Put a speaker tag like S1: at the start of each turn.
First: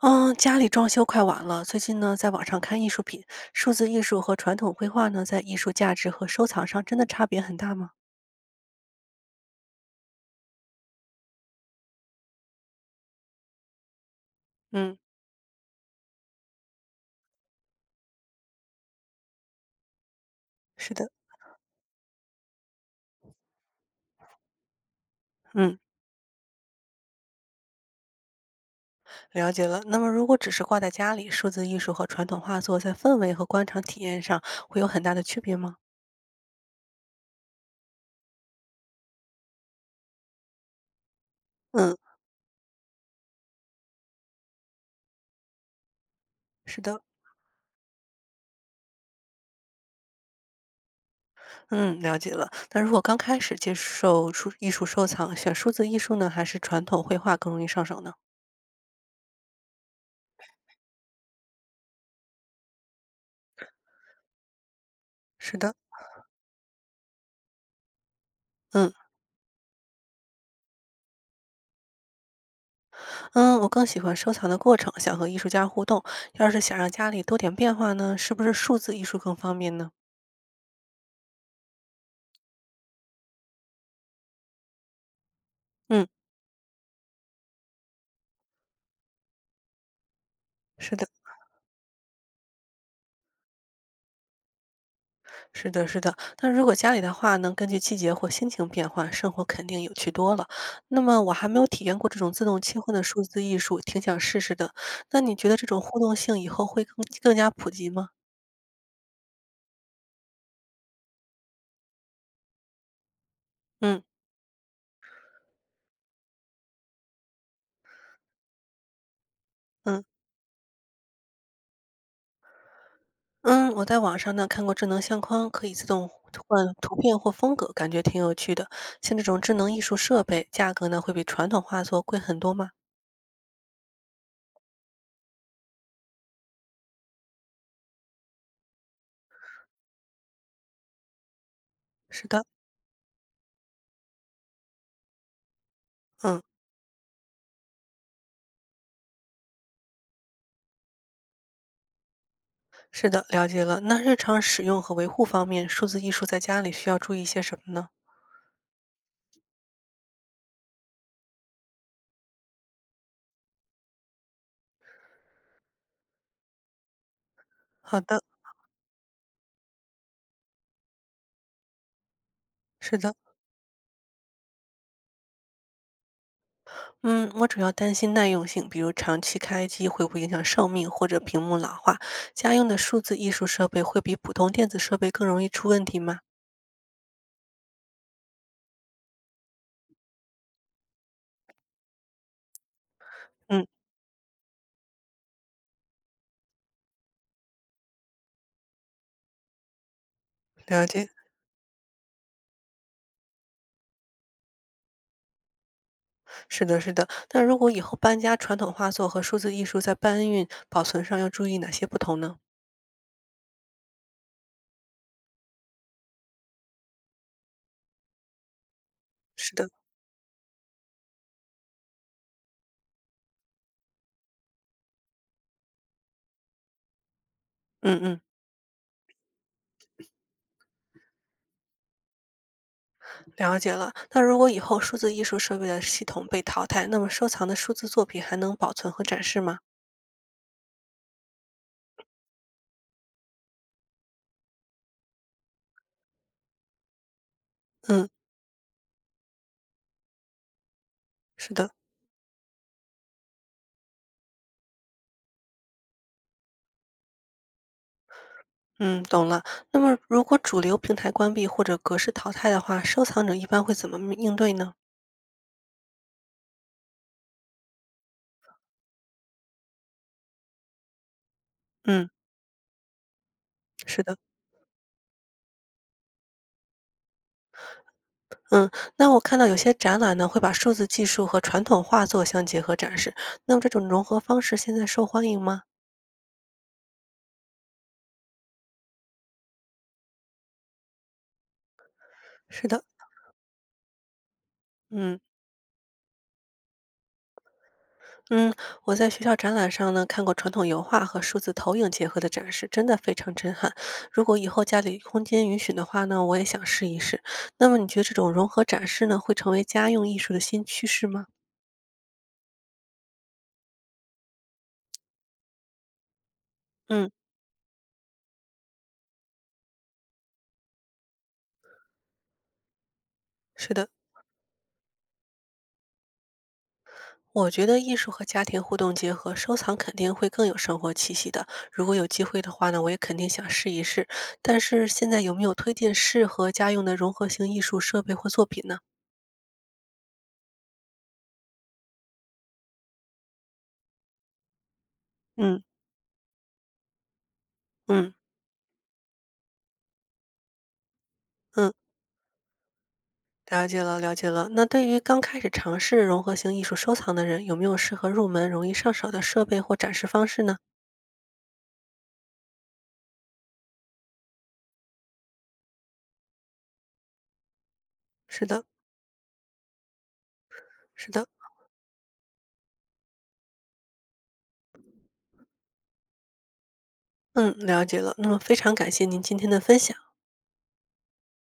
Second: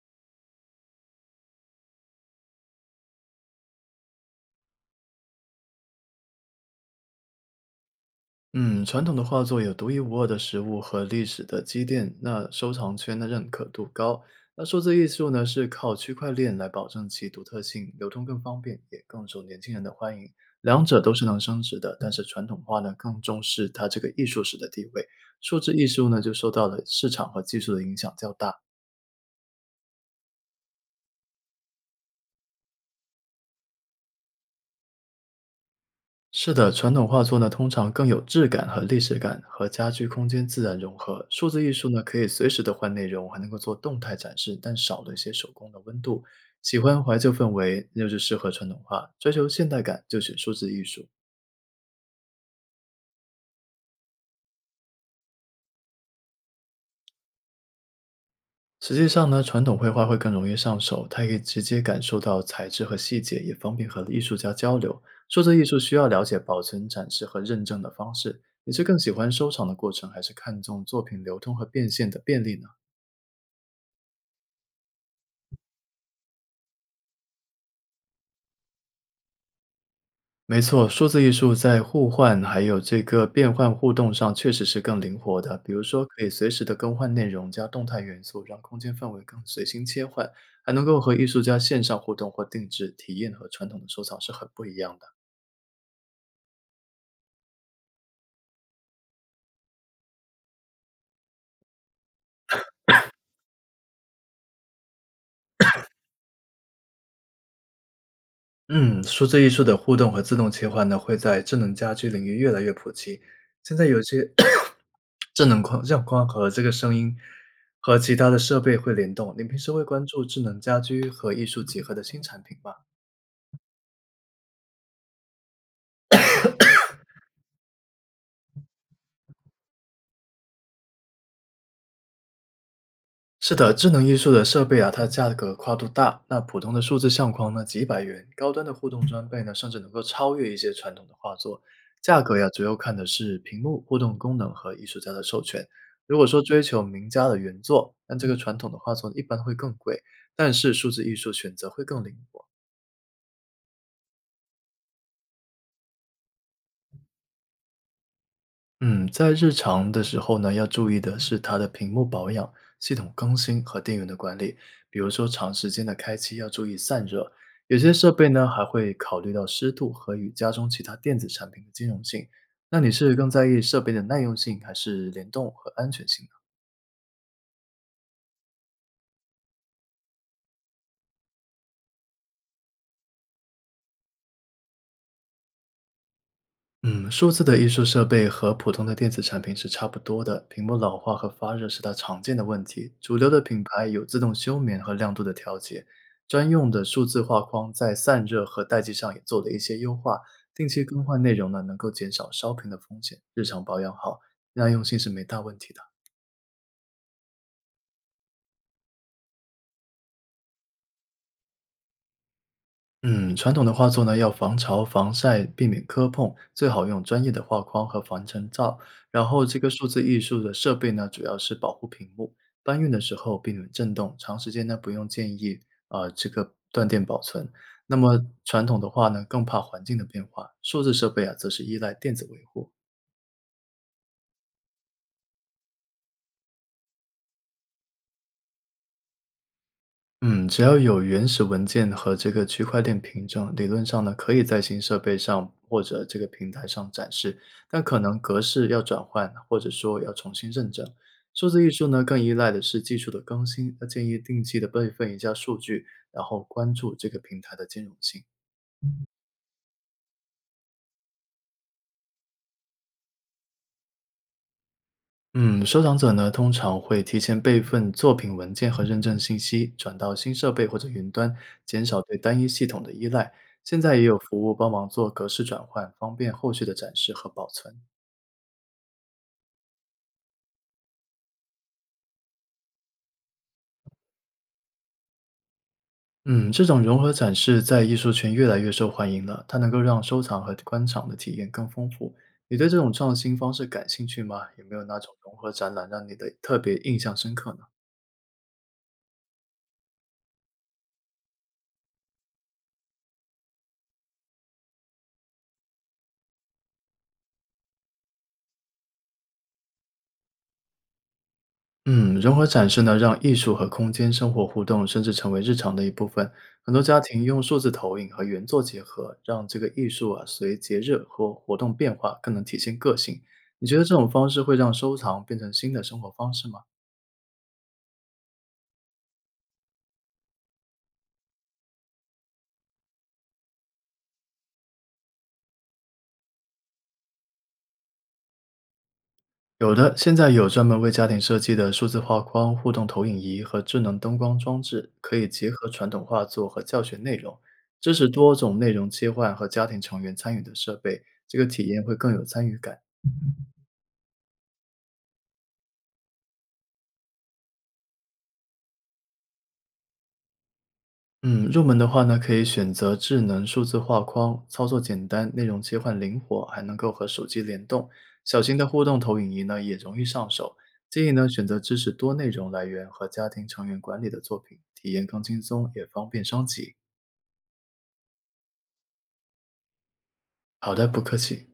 S1: 嗯，家里装修快完了，最近呢，在网上看艺术品，数字艺术和传统绘画呢，在艺术价值和收藏上真的差别很大吗？
S2: 嗯，传统的画作有独一无二的实物和历史的积淀，那收藏圈的认可度高。那数字
S1: 嗯，
S2: 艺术呢，是靠区块链来保证其独特性，流通更方便，也更受年轻人的欢迎。两
S1: 是
S2: 者
S1: 的，
S2: 都是能升值的，但是传统画呢，更重视它这个艺术史的地位，数字
S1: 嗯，
S2: 艺术呢，就受到了市场和技术的影响较大。
S1: 了解了。那么，如果只是挂在家里，数字艺术和传统画作在氛围和观赏体验上会有很大的区别吗？
S2: 是的，传统画作呢，通常更有质感和历史感，和家居空间自然融合。数字艺术
S1: 嗯，
S2: 呢，可以随时的换内容，还能够做动态展示，但少了一些手工的温度。喜
S1: 是的，
S2: 欢怀旧氛围，那就适合传统画；追求现代感，就选数字艺术。
S1: 嗯，了解了。那如果刚开始接受数艺术收藏，选数字艺术呢，还是传统绘画更容易上手呢？
S2: 实际上呢，传统绘画会更容易上手，它可以直接感受到材质和细节，也方便和艺术家交流。数字
S1: 是
S2: 艺
S1: 的。
S2: 术需要了解保存、展示和认证的方式。你是
S1: 嗯。
S2: 更喜欢收藏的过程，还是看重作品流通和变现的便利呢？
S1: 嗯，我更喜欢收藏的过程，想和艺术家互动。要是想让家里多点变化呢，是不是数字艺术更方便呢？
S2: 没错，数字艺术在互换还有这个变换互动上确实是更灵活的。比如说，
S1: 嗯，
S2: 可以随时的更换内容，加动态元素，让空间氛围更随心切换，还能
S1: 是
S2: 够
S1: 的，
S2: 和艺术家线上互动或定制，体验和传统的收藏是很不一样的。
S1: 是的，是的。那如果家里的话能根据季节或心情变换，生活肯定有趣多了。那么我还没有体验过这种自动切换的数字艺术，挺想试试的。那你觉得这种互动性以后会更加普及吗？
S2: 嗯，数字艺术的互动和自动切换呢，会在智能家居领域越来越普及。现在有
S1: 嗯
S2: 些 智能框相框和这个声音和其他的设备会联动。你平时会
S1: 嗯。
S2: 关注智能家居和艺术结合的新产品吗？
S1: 嗯，我在网上呢看过智能相框，可以自动互换图片或风格，感觉挺有趣的。像这种智能艺术设备，价格呢会比传统画作贵很多吗？
S2: 是的，智能艺术的设备啊，它价格跨度大。那普通的数字相框呢，几百元；高端的互动装备呢，甚至能够超越一些传统的画作。价
S1: 是
S2: 格
S1: 的，
S2: 呀，主要看的是屏幕互动功能和艺术家的授权。如果说
S1: 嗯，
S2: 追求名家的原作，那这个传统的画作一般会更贵，但是数字艺术选择会更灵活。
S1: 是的，了解了。那日常使用和维护方面，数字艺术在家里需要注意些什么呢？
S2: 嗯，在日常的时候呢，要注意的是它的屏幕保养、系统更新和电源的管理。比如说，长时间的开机要注意散热。有些
S1: 好
S2: 设
S1: 的，
S2: 备呢，还会考虑到湿度和与家中其他电子产品的兼容性。那你
S1: 是
S2: 是
S1: 的，
S2: 更在意设备的耐用性，还是联动和安全性呢？
S1: 嗯，我主要担心耐用性，比如长期开机会不会影响寿命或者屏幕老化。家用的数字艺术设备会比普通电子设备更容易出问题吗？
S2: 嗯，数字的艺术设备和普通的电子产品是差不多的，屏幕老化和发热是它常见的问题。主流的品
S1: 嗯，
S2: 牌有自动休眠和亮度的调节，专用的数字画框在散热和待机上也做了一些优化。定期
S1: 了
S2: 更
S1: 解。
S2: 换内容呢，能够减少烧屏的风险。日常保养好，耐用性是没大问题的。
S1: 是的，是的。那如果以后搬家，传统画作和数字艺术在搬运、保存上要注意哪些不同呢？
S2: 嗯，传统的画作呢，要防潮、防晒，避免磕碰，最好用专业的画框和防尘罩。然后，
S1: 是
S2: 这个
S1: 的，
S2: 数字艺术的设备呢，主要是保护屏幕，搬运的时候避免震动，长时间呢不用建议断电保存。那
S1: 嗯嗯，
S2: 么传统的话呢，更怕环境的变化，数字设备啊，则是依赖电子维护。
S1: 了解了。那如果以后数字艺术设备的系统被淘汰，那么收藏的数字作品还能保存和展示吗？
S2: 嗯，只要有原始文件和这个区块链凭证，理论上呢，可以在新设备上或者这个平台上展示，但可
S1: 嗯，
S2: 能格式要转换，或者说要重新认证。数
S1: 是
S2: 字艺
S1: 的，
S2: 术呢，更依赖的是技术的更新，那建议定期的备份一下数据，然后关注这个平台的兼容性。
S1: 嗯，懂了。那么如果主流平台关闭或者格式淘汰的话，收藏者一般会怎么面应对呢？
S2: 嗯，收藏者呢通常会提前备份作品文件和认证信息，转到新设备或者云端，减少
S1: 嗯，
S2: 对单一系统的依赖。现在也
S1: 是的，
S2: 有服务帮忙做格式转换，方便后续的展示和保存。
S1: 嗯，那我看到有些展览呢，会把数字技术和传统画作相结合展示，那么这种融合方式现在受欢迎吗？
S2: 嗯，这种融合展示在艺术圈越来越受欢迎了，它能够让收藏和观赏的体验更丰富。你对
S1: 是
S2: 这
S1: 的，
S2: 种创新方式感兴趣吗？有没有哪种
S1: 嗯
S2: 融合展览让你的特别印象深刻呢？
S1: 嗯，我在学校展览上呢，看过传统油画和数字投影结合的展示，真的非常震撼。如果以后家里空间允许的话呢，我也想试一试。那么你觉得这种融合展示呢，会成为家用艺术的新趋势吗？
S2: 嗯，如何展示呢，让艺术和空间生活互动，甚至成为日常的一部分。很多家
S1: 嗯，
S2: 庭用数字投影和原作结合，让这个艺术啊随节日和活动变化，更能体现个性。你
S1: 是
S2: 觉得
S1: 的。
S2: 这种方式会让收藏变成新的生活方式吗？
S1: 我觉得艺术和家庭互动结合，收藏肯定会更有生活气息的。如果有机会的话呢，我也肯定想试一试。但是现在有没有推荐适合家用的融合型艺术设备或作品呢？
S2: 有的，现在有专门为家庭设计的数字画框、互动投影仪和智能灯光装置，可以结
S1: 嗯
S2: 合传统画作和教学内容，支持
S1: 嗯
S2: 多种内容切换和家庭成员参与的设备，这个体
S1: 嗯。
S2: 验会更有参与感。
S1: 了解了，了解了。那对于刚开始尝试融合型艺术收藏的人，有没有适合入门、容易上手的设备或展示方式呢？
S2: 嗯，入门的话呢，可以选择智能数字画框，操作简单，内容切换灵活，还能够和手机联动。小
S1: 是
S2: 型
S1: 的，
S2: 的互动投影仪呢，也容易上手。建
S1: 是
S2: 议
S1: 的，
S2: 呢，选择支持多内容来源和家庭成员管理的作品，体验更轻松，也方便升级。
S1: 嗯，了解了。那么非常感谢您今天的分享。
S2: 好的，不客气。